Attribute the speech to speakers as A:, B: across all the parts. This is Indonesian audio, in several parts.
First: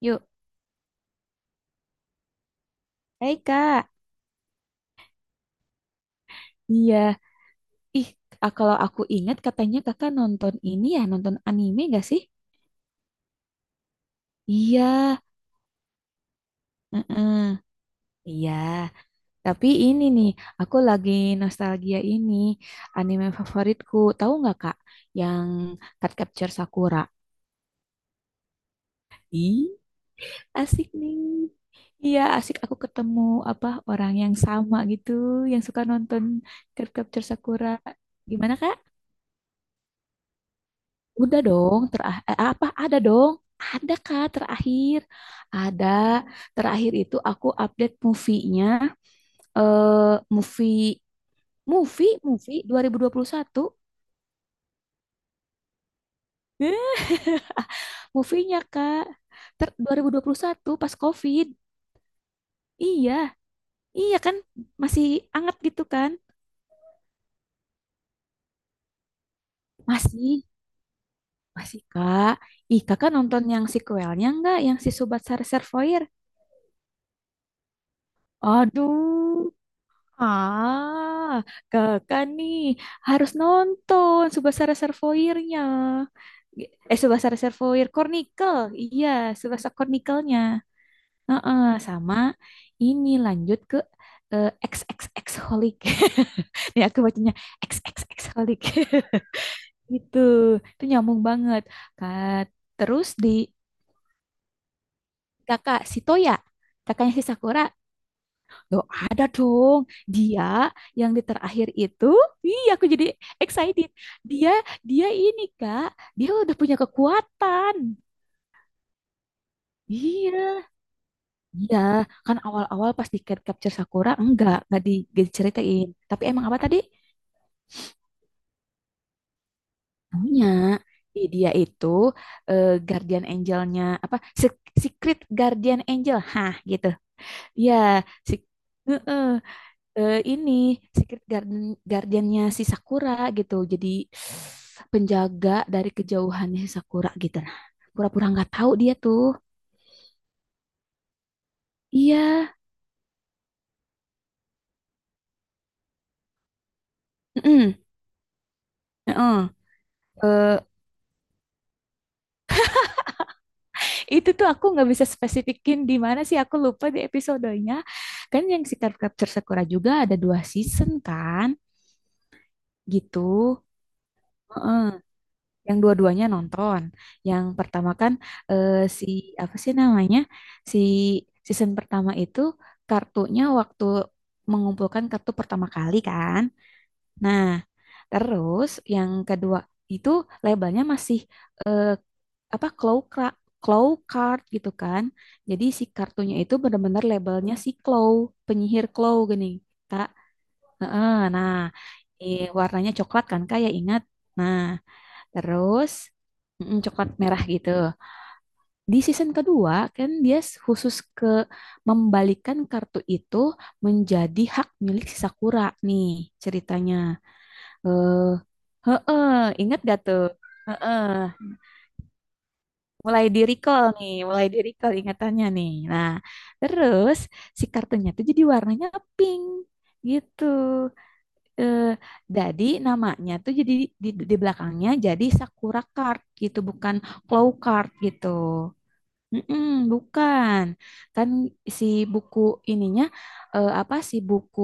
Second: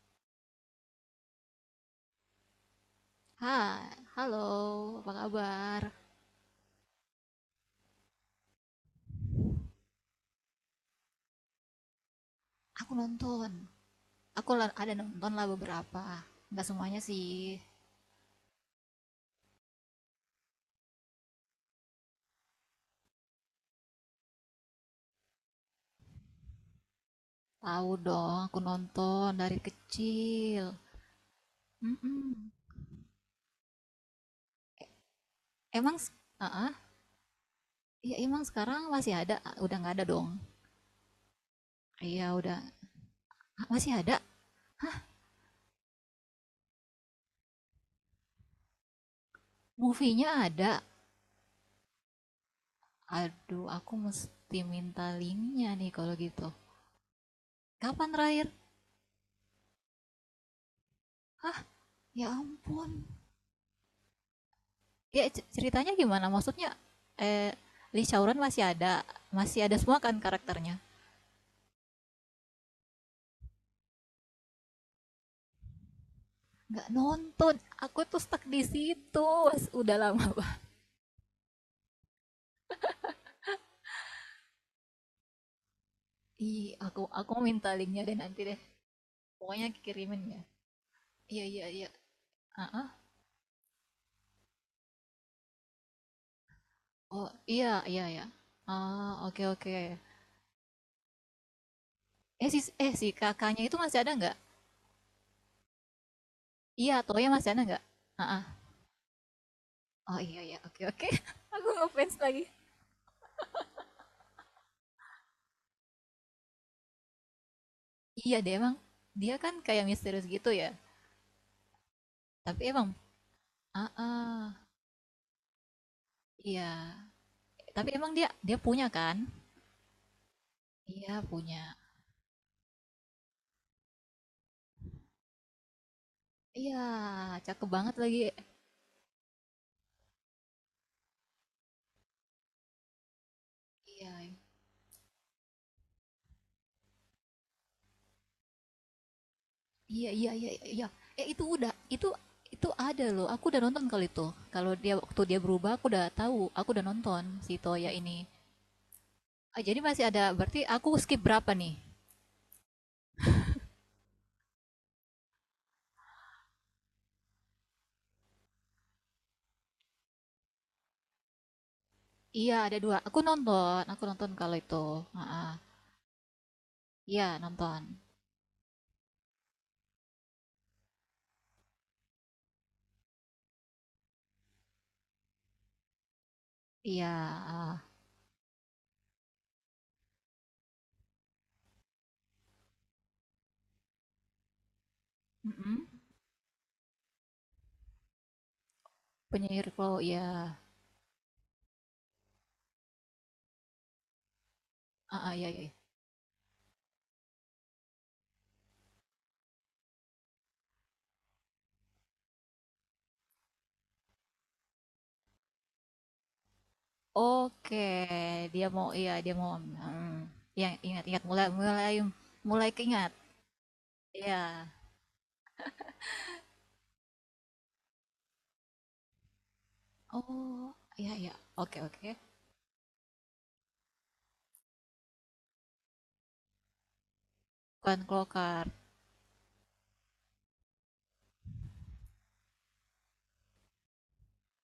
A: Yuk, hai
B: Hai,
A: Kak.
B: halo, apa kabar?
A: Iya, ih Kalau aku ingat katanya kakak nonton ini ya, nonton anime gak sih?
B: Aku nonton,
A: Iya,
B: ada nonton lah beberapa, nggak semuanya sih.
A: heeh. Iya. Tapi ini nih, aku lagi nostalgia ini anime favoritku. Tahu nggak kak? Yang Card Capture Sakura.
B: Tahu dong, aku nonton dari
A: Ih,
B: kecil.
A: Asik nih. Iya,
B: Mm-mm.
A: asik aku ketemu apa orang yang sama gitu, yang suka
B: Emang,
A: nonton
B: ah, ah.
A: Card Capture Sakura.
B: Iya, emang
A: Gimana kak?
B: sekarang masih ada? Udah nggak ada dong?
A: Udah dong,
B: Iya, udah.
A: apa ada dong?
B: Masih
A: Ada
B: ada.
A: Kak terakhir? Ada. Terakhir itu aku update eh
B: Movie-nya
A: movie
B: ada.
A: movie 2021.
B: Aduh, aku mesti minta linknya nih kalau gitu.
A: Eh,
B: Kapan terakhir?
A: Movie-nya Kak. 2021 pas COVID.
B: Hah, ya ampun.
A: Iya, iya kan masih
B: Ya,
A: anget gitu
B: ceritanya
A: kan?
B: gimana? Maksudnya eh Lee Chowron masih ada semua kan
A: Masih,
B: karakternya?
A: masih Kak. Ih, Kakak nonton yang sequelnya nggak? Yang si Sobat Sar Servoir?
B: Nggak nonton, aku tuh stuck di situ.
A: Aduh.
B: Udah lama banget.
A: Ah, kakak nih harus nonton Subasa Reservoirnya.
B: Ih, aku
A: Subasa
B: aku minta
A: Reservoir
B: linknya deh nanti deh.
A: Chronicle. Iya,
B: Pokoknya
A: Subasa
B: kirimin
A: Chronicle-nya.
B: ya. Iya,
A: Heeh,
B: iya, iya.
A: sama
B: Ah, ah.
A: ini lanjut ke eh, XXX Holic. Nih aku
B: Oh,
A: bacanya
B: iya, iya,
A: XXX
B: iya.
A: Holic.
B: Ah, oke, oke.
A: Gitu, itu nyambung banget. Kak,
B: Eh si eh
A: terus
B: si
A: di
B: kakaknya itu masih ada nggak?
A: kakak si Toya,
B: Iya,
A: kakaknya si
B: Toya masih ada
A: Sakura.
B: nggak? Ah, ah.
A: Loh, ada dong.
B: Oh, iya, iya,
A: Dia
B: oke, oke.
A: yang di
B: Aku
A: terakhir itu,
B: ngefans lagi.
A: iya aku jadi excited. Dia dia ini Kak, dia udah punya kekuatan.
B: Iya deh, emang dia kan kayak misterius
A: Iya,
B: gitu ya.
A: iya. Kan
B: Tapi emang
A: awal-awal pas di Cat Capture
B: ah
A: Sakura
B: ah.
A: enggak diceritain. Tapi emang apa
B: Iya,
A: tadi?
B: tapi emang dia dia punya kan?
A: Punya.
B: Iya,
A: Ih, dia
B: punya.
A: itu Guardian Angelnya apa? Secret Guardian Angel, hah
B: Iya,
A: gitu.
B: cakep
A: Iya,
B: banget lagi.
A: si heeh. Ini secret garden guardiannya si Sakura gitu. Jadi
B: Iya.
A: penjaga dari kejauhannya si Sakura gitu. Nah, pura-pura nggak tahu dia tuh.
B: Iya, iya, iya, iya. Eh itu udah itu
A: Iya.
B: itu ada loh. Aku udah nonton kali itu. Kalau dia waktu dia berubah aku udah tahu, aku udah nonton si
A: mm-mm,
B: Toya ini.
A: mm
B: Ah, jadi masih ada
A: Eh,
B: berarti aku skip berapa nih?
A: itu tuh aku nggak bisa spesifikin di mana sih aku lupa di episodenya. Kan yang Secret Capture Sakura juga ada dua season kan,
B: Iya, ada dua. Aku
A: gitu.
B: nonton, aku nonton kalau itu.
A: Heeh.
B: Heeh.
A: Yang dua-duanya nonton.
B: Iya,
A: Yang
B: nonton.
A: pertama kan eh, si apa sih namanya? Si season pertama itu kartunya waktu mengumpulkan kartu pertama kali kan.
B: Iya,
A: Nah,
B: ah.
A: terus yang kedua itu labelnya masih eh, apa claw card gitu kan. Jadi
B: Mm-mm.
A: si kartunya itu benar-benar labelnya si claw, penyihir claw gini,
B: Penyihir Claw,
A: Kak.
B: iya.
A: Heeh, Nah, warnanya coklat kan Kak ya ingat. Nah,
B: Iya, iya.
A: terus coklat merah gitu. Di season kedua kan dia khusus ke membalikan kartu itu menjadi hak milik si Sakura nih ceritanya.
B: Oke,
A: Eh,
B: dia mau, iya,
A: heeh,
B: dia mau,
A: ingat gak tuh?
B: mhm, iya,
A: Heeh,
B: ingat-ingat, mulai mulai mulai keingat,
A: mulai di recall nih, mulai di
B: iya.
A: recall ingatannya nih. Nah, terus si kartunya tuh jadi warnanya pink gitu.
B: Oh, iya, iya, oke,
A: Eh,
B: oke.
A: jadi namanya tuh jadi di belakangnya jadi Sakura Card gitu, bukan Claw Card
B: Bukan
A: gitu.
B: Clocard
A: Mm-mm, bukan. Kan si buku ininya apa sih buku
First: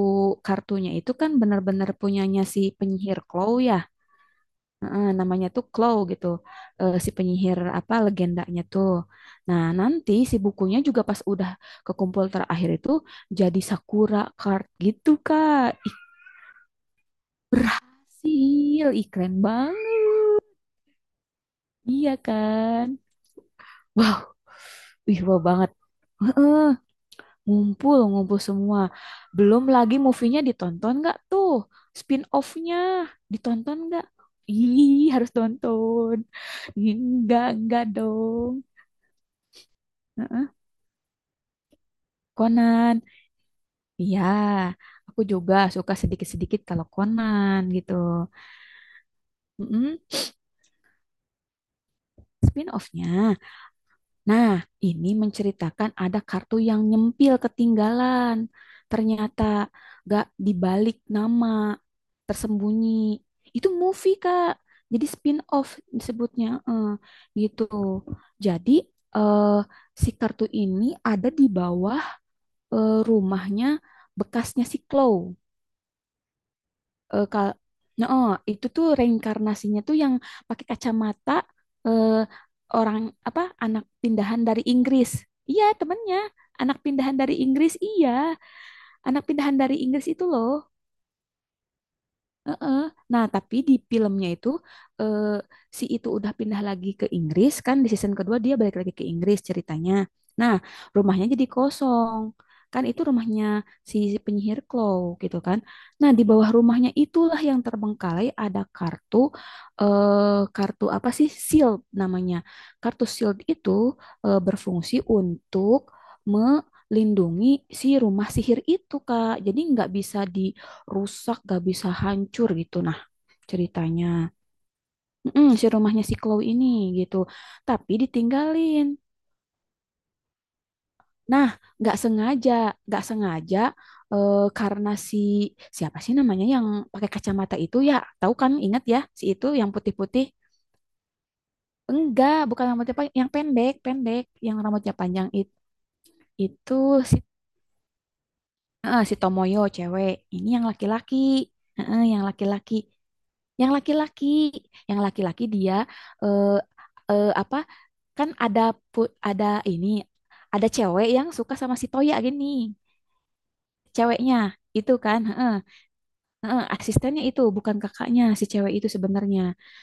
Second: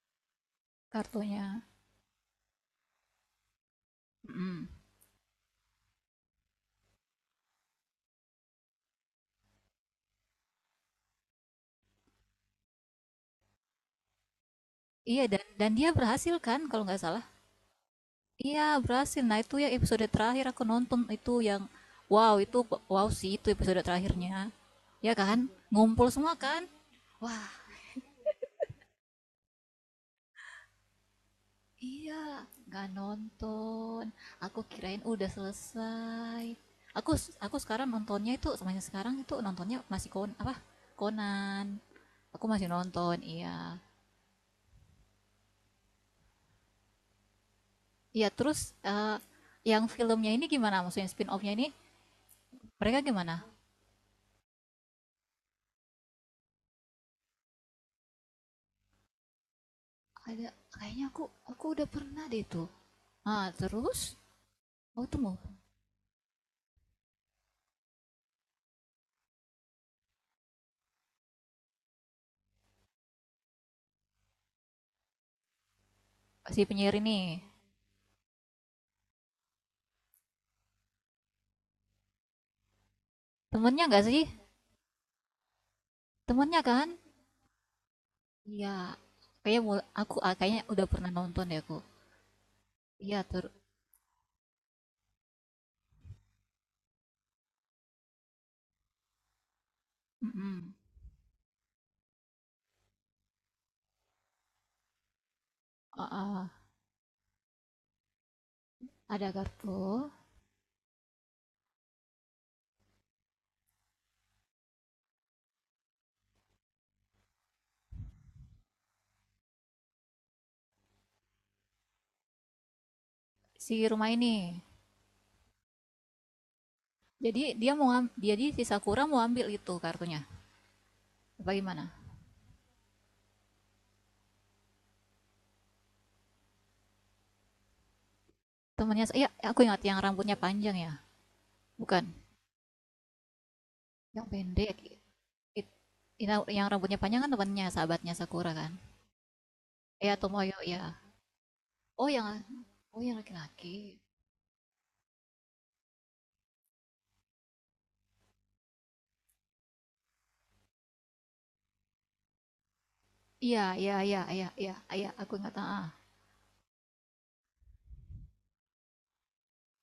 A: kartunya itu kan
B: kartunya,
A: benar-benar punyanya si penyihir Claw ya.
B: mhm.
A: Heeh, namanya tuh Claw gitu. Eh, si penyihir apa legendanya tuh. Nah, nanti si bukunya juga pas udah kekumpul terakhir itu jadi Sakura Card gitu,
B: Iya, dan
A: Kak.
B: dan dia berhasil kan kalau nggak salah? Iya,
A: Ih
B: berhasil. Nah,
A: keren
B: itu ya
A: banget.
B: episode terakhir aku nonton itu yang
A: Iya
B: wow, itu
A: kan?
B: wow sih itu episode
A: Wow,
B: terakhirnya, ya
A: wih
B: kan?
A: wow banget.
B: Ngumpul semua kan?
A: Heeh,
B: Wah.
A: ngumpul, ngumpul semua. Belum lagi movie-nya ditonton nggak tuh?
B: Iya,
A: Spin-off-nya
B: nggak
A: ditonton
B: nonton.
A: nggak?
B: Aku kirain
A: Ih,
B: udah
A: harus tonton.
B: selesai. Aku aku
A: Enggak
B: sekarang nontonnya itu
A: dong.
B: semuanya sekarang itu nontonnya masih apa? Conan. Aku masih
A: Conan,
B: nonton, iya.
A: iya. Aku juga suka sedikit-sedikit kalau Conan gitu.
B: Iya, terus eh, yang
A: Mm-mm,
B: filmnya ini gimana? Maksudnya spin-off-nya ini mereka
A: spin-off-nya.
B: gimana?
A: Nah, ini menceritakan ada kartu yang nyempil ketinggalan. Ternyata gak
B: Ada,
A: dibalik
B: kayaknya aku
A: nama,
B: udah pernah deh itu.
A: tersembunyi.
B: Ah,
A: Itu
B: terus
A: movie, Kak.
B: oh
A: Jadi
B: tuh mau
A: spin-off disebutnya. Gitu. Jadi eh, si kartu ini ada di bawah rumahnya bekasnya si Chloe.
B: si penyiar ini.
A: Eh, kal nah, oh, itu tuh reinkarnasinya tuh yang pakai kacamata eh, orang apa
B: Temennya
A: anak
B: nggak sih?
A: pindahan dari Inggris. Iya, temennya
B: Temennya
A: anak
B: kan?
A: pindahan dari Inggris. Iya,
B: Iya.
A: anak pindahan
B: Kayaknya
A: dari
B: mul-
A: Inggris
B: aku
A: itu
B: ah,
A: loh.
B: kayaknya udah pernah nonton deh aku.
A: Heeh.
B: Iya,
A: Nah,
B: ter
A: tapi di filmnya itu eh, si itu udah pindah lagi ke Inggris kan di season kedua dia balik lagi ke Inggris ceritanya. Nah,
B: Mhm,
A: rumahnya jadi kosong. Kan itu rumahnya si penyihir Claw gitu kan. Nah, di
B: heeh.
A: bawah rumahnya itulah yang terbengkalai ada kartu
B: Ada kartu
A: eh kartu apa sih? Shield namanya. Kartu shield itu berfungsi untuk melindungi si rumah sihir itu, Kak. Jadi nggak bisa di rusak, gak bisa hancur gitu. Nah,
B: si
A: ceritanya
B: rumah ini.
A: mm-mm, si rumahnya si Chloe ini gitu,
B: Jadi dia mau
A: tapi
B: ngam jadi si
A: ditinggalin.
B: Sakura mau ambil itu kartunya.
A: Nah,
B: Bagaimana
A: gak sengaja, gak sengaja karena si siapa sih namanya yang pakai kacamata itu ya, tahu kan? Ingat ya,
B: temannya?
A: si
B: Iya,
A: itu
B: aku
A: yang
B: ingat yang
A: putih-putih.
B: rambutnya panjang ya? Bukan,
A: Enggak, bukan rambutnya panjang, pendek,
B: yang
A: yang
B: pendek.
A: rambutnya panjang it-
B: It ina yang
A: itu
B: rambutnya
A: si
B: panjang kan temannya sahabatnya Sakura kan?
A: si Tomoyo cewek.
B: Iya,
A: Ini
B: Tomoyo,
A: yang
B: ya.
A: laki-laki, heeh,
B: Oh
A: yang
B: yang
A: laki-laki.
B: oh, yang
A: Yang
B: laki-laki.
A: laki-laki, yang laki-laki dia eh, eh, apa kan ada pu- ada ini ada cewek yang suka sama si Toya gini.
B: Iya, iya, iya,
A: Ceweknya
B: iya, iya,
A: itu
B: iya,
A: kan,
B: aku
A: heeh,
B: ingat, heeh.
A: heeh, asistennya itu bukan kakaknya si cewek itu sebenarnya.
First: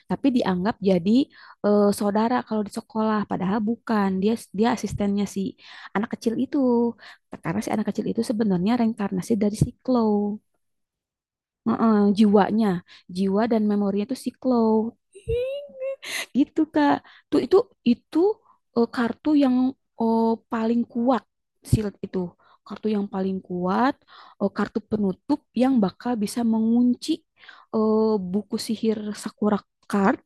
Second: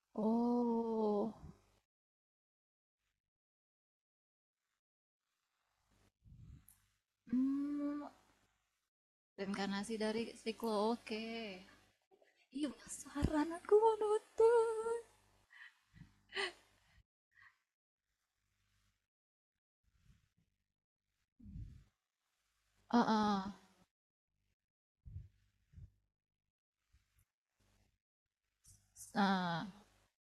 A: Tapi dianggap jadi
B: Oh,
A: saudara kalau di sekolah padahal bukan. Dia Dia asistennya si anak kecil itu. Karena si anak
B: hmm.
A: kecil itu sebenarnya reinkarnasi dari si
B: Reinkarnasi
A: Claw.
B: dari siklo. Oke.
A: Heeh, jiwanya,
B: Iya,
A: jiwa
B: penasaran
A: dan
B: aku mau
A: memorinya itu si Claw.
B: nonton.
A: Gitu Kak. Tuh itu Eh, kartu yang eh, paling kuat shield itu. Kartu yang paling
B: Heeh.
A: kuat, kartu penutup yang bakal bisa mengunci eh, buku sihir Sakura
B: Nah.
A: Card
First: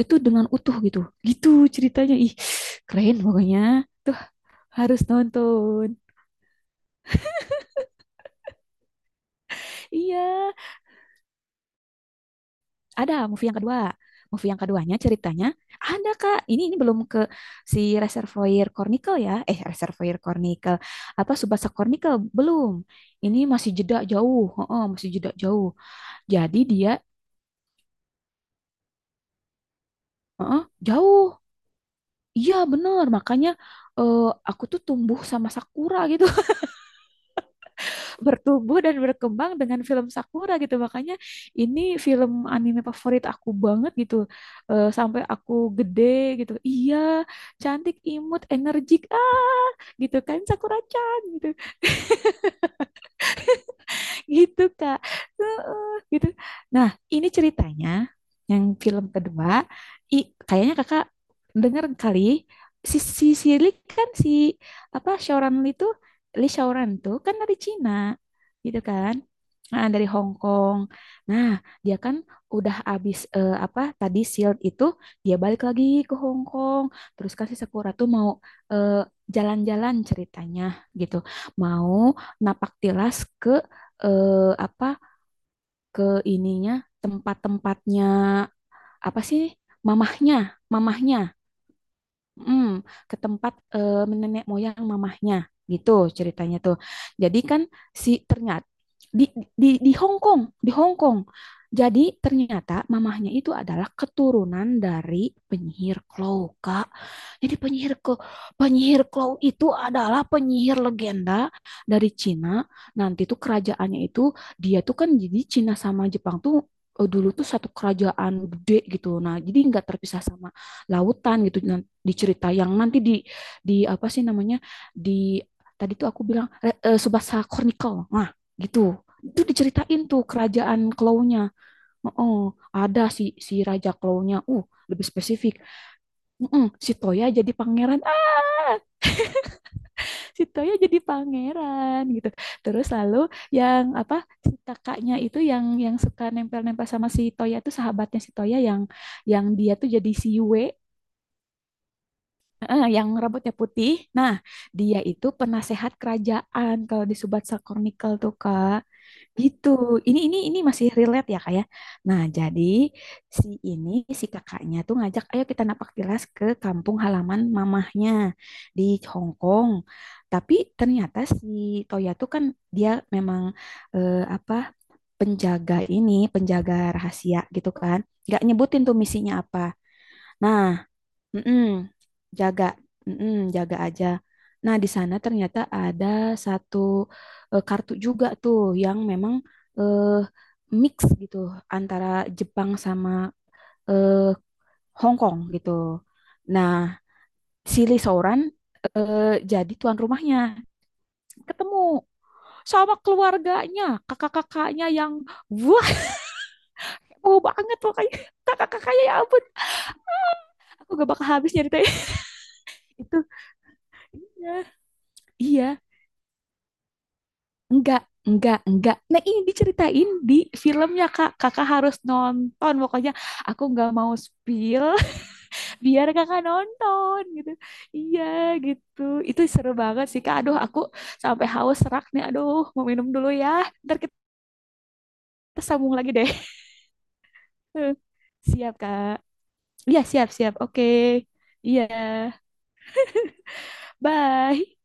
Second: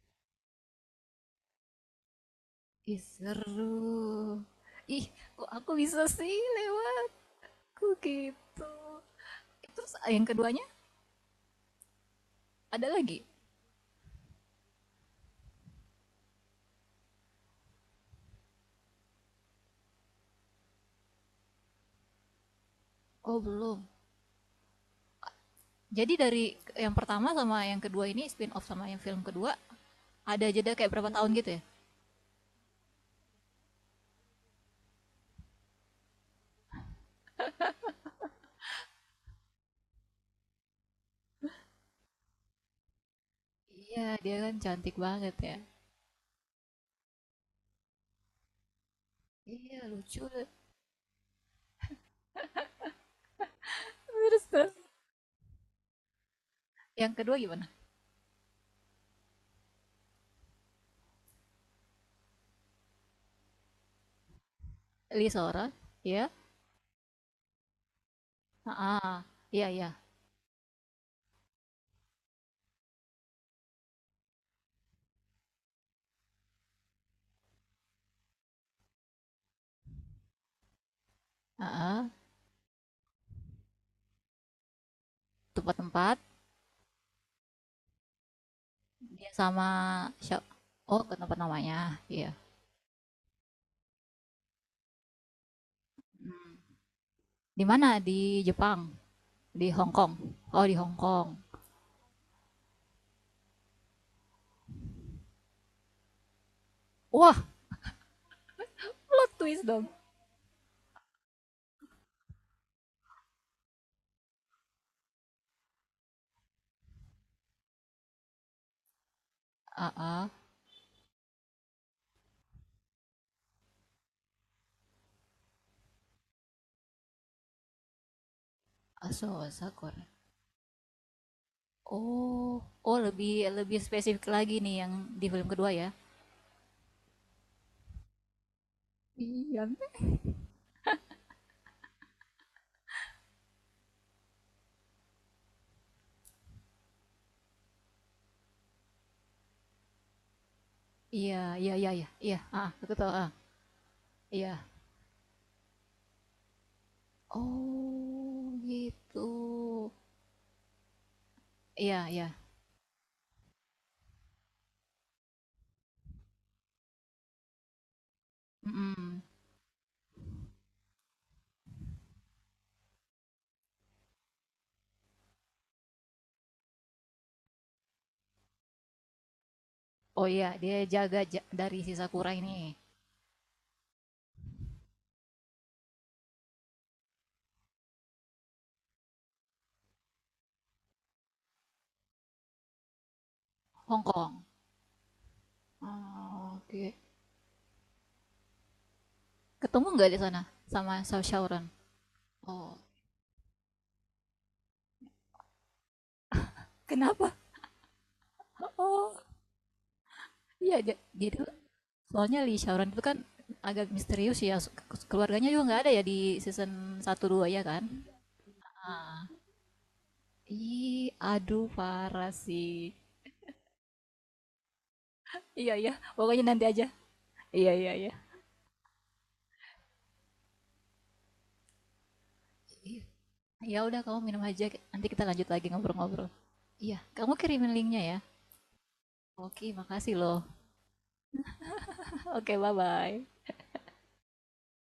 A: itu dengan utuh gitu. Gitu ceritanya. Ih,
B: Ih,
A: keren pokoknya.
B: seru. Ih,
A: Harus
B: kok aku
A: nonton.
B: bisa sih lewatku gitu. Terus yang
A: Iya,
B: keduanya ada
A: ada
B: lagi?
A: movie yang kedua. Movie yang keduanya ceritanya ada Kak. Ini belum ke si Reservoir Cornicle ya. Eh Reservoir Cornicle apa Tsubasa Chronicle belum. Ini
B: Oh,
A: masih
B: belum.
A: jeda jauh. Heeh, masih jeda jauh.
B: Jadi dari
A: Jadi dia
B: yang pertama sama yang kedua ini spin off sama yang film kedua ada
A: heeh,
B: jeda kayak berapa tahun
A: jauh.
B: gitu ya?
A: Iya bener makanya eh, aku tuh tumbuh sama Sakura gitu. Bertumbuh dan berkembang dengan film Sakura gitu. Makanya ini film anime favorit aku banget
B: Iya,
A: gitu.
B: dia kan
A: Eh,
B: cantik
A: sampai
B: banget
A: aku
B: ya.
A: gede gitu. Iya, cantik, imut, energik. Ah,
B: Iya,
A: gitu
B: lucu.
A: kan Sakura-chan gitu
B: Terus
A: gitu
B: terus
A: Kak. Heeh, gitu. Nah,
B: yang
A: ini
B: kedua gimana?
A: ceritanya yang film kedua, kayaknya Kakak denger kali si si si Lee kan si apa
B: Lisora?
A: Shaoran
B: Seorang,
A: Lee tuh
B: ya.
A: Lee Shaoran tuh kan dari Cina gitu kan.
B: Iya, iya.
A: Nah, dari Hong Kong. Nah, dia kan udah abis apa tadi Shield itu dia balik lagi ke Hong Kong. Terus kan si Sakura tuh mau eh, jalan-jalan ceritanya gitu.
B: Heeh,
A: Mau napak tilas ke eh, apa ke
B: tempat-tempat.
A: ininya tempat-tempatnya apa
B: Dia
A: sih
B: sama sya
A: mamahnya
B: oh ke
A: mamahnya
B: tempat namanya, iya.
A: mm, ke tempat nenek moyang mamahnya gitu ceritanya
B: Mhm.
A: tuh. Jadi kan
B: Di mana?
A: si
B: Di
A: ternyata
B: Jepang,
A: di
B: di
A: di
B: Hong Kong.
A: Hong Kong,
B: Oh,
A: di
B: di
A: Hong
B: Hong
A: Kong.
B: Kong.
A: Jadi ternyata mamahnya itu adalah keturunan dari penyihir Claw, Kak.
B: Wah.
A: Jadi penyihir ke Penyihir Claw
B: Twist
A: itu
B: dong.
A: adalah penyihir legenda dari Cina. Nanti tuh kerajaannya itu dia tuh kan jadi Cina sama Jepang tuh dulu tuh satu kerajaan gede gitu. Nah, jadi nggak terpisah
B: Heeh.
A: sama lautan gitu. Nah, di cerita yang nanti di apa sih namanya di tadi tuh aku bilang Subasa Chronicle nah gitu
B: Aso
A: itu
B: Sakura.
A: diceritain tuh kerajaan Klaunya
B: Oh,
A: oh
B: oh
A: ada si
B: lebih
A: si
B: lebih
A: raja
B: spesifik
A: Klaunya
B: lagi nih yang
A: lebih
B: di film
A: spesifik
B: kedua ya?
A: mm si Toya jadi pangeran ah
B: Iya.
A: si Toya jadi pangeran gitu terus lalu yang apa si kakaknya itu yang suka nempel-nempel sama si Toya itu sahabatnya si Toya yang dia tuh jadi si Yue
B: Iya, iya, iya, iya, iya, heeh,
A: heeh,
B: aku
A: yang
B: tahu, ah
A: rambutnya putih. Nah,
B: iya.
A: dia itu penasehat kerajaan kalau di Subatsa Chronicle tuh
B: Oh,
A: Kak.
B: gitu.
A: Gitu. Ini masih relate ya Kak ya.
B: Iya,
A: Nah,
B: iya,
A: jadi si ini si kakaknya tuh ngajak ayo kita napak tilas ke kampung halaman mamahnya di
B: mhm.
A: Hong Kong. Tapi ternyata si Toya tuh kan dia memang eh, apa penjaga ini, penjaga rahasia gitu kan. Gak nyebutin tuh misinya apa.
B: Oh iya,
A: Nah,
B: dia jaga
A: mm-mm,
B: dari si Sakura ini.
A: jaga, mm-mm, jaga aja. Nah, di sana ternyata ada satu kartu juga tuh yang memang eh, mix gitu antara Jepang sama
B: Hong
A: eh,
B: Kong.
A: Hong Kong gitu.
B: Oh,
A: Nah,
B: oke.
A: si Lee Sooran eh, jadi
B: Ketemu
A: tuan
B: nggak di sana
A: rumahnya.
B: sama Shaoran?
A: Ketemu
B: Oh,
A: sama keluarganya, kakak-kakaknya yang wah,
B: kenapa?
A: mau banget pokoknya. Kakak-kakaknya ya
B: Oh,
A: ampun,
B: iya,
A: aku gak bakal
B: jadi
A: habis nyeritain
B: soalnya Lee Shaoran itu kan
A: itu.
B: agak misterius
A: Iya,
B: ya, keluarganya juga
A: iya.
B: nggak ada ya di season satu 2 ya kan.
A: Enggak, enggak, enggak. Nah, ini diceritain di filmnya,
B: Ih,
A: Kak. Kakak
B: aduh,
A: harus
B: parah sih.
A: nonton. Pokoknya aku nggak mau spill
B: Iya, iya,
A: biar kakak
B: pokoknya nanti aja.
A: nonton gitu.
B: Iya, iya, iya.
A: Iya, gitu. Itu seru banget sih, Kak. Aduh, aku sampai haus serak nih. Aduh, mau minum dulu ya.
B: Ya
A: Ntar
B: udah,
A: kita
B: kamu minum aja, nanti kita lanjut lagi
A: sambung lagi deh.
B: ngobrol-ngobrol. Iya, kamu kirimin linknya ya.
A: Siap, Kak.
B: Oke,
A: Iya,
B: makasih
A: siap,
B: loh.
A: siap. Oke. Iya.
B: Oke, bye bye.
A: Bye.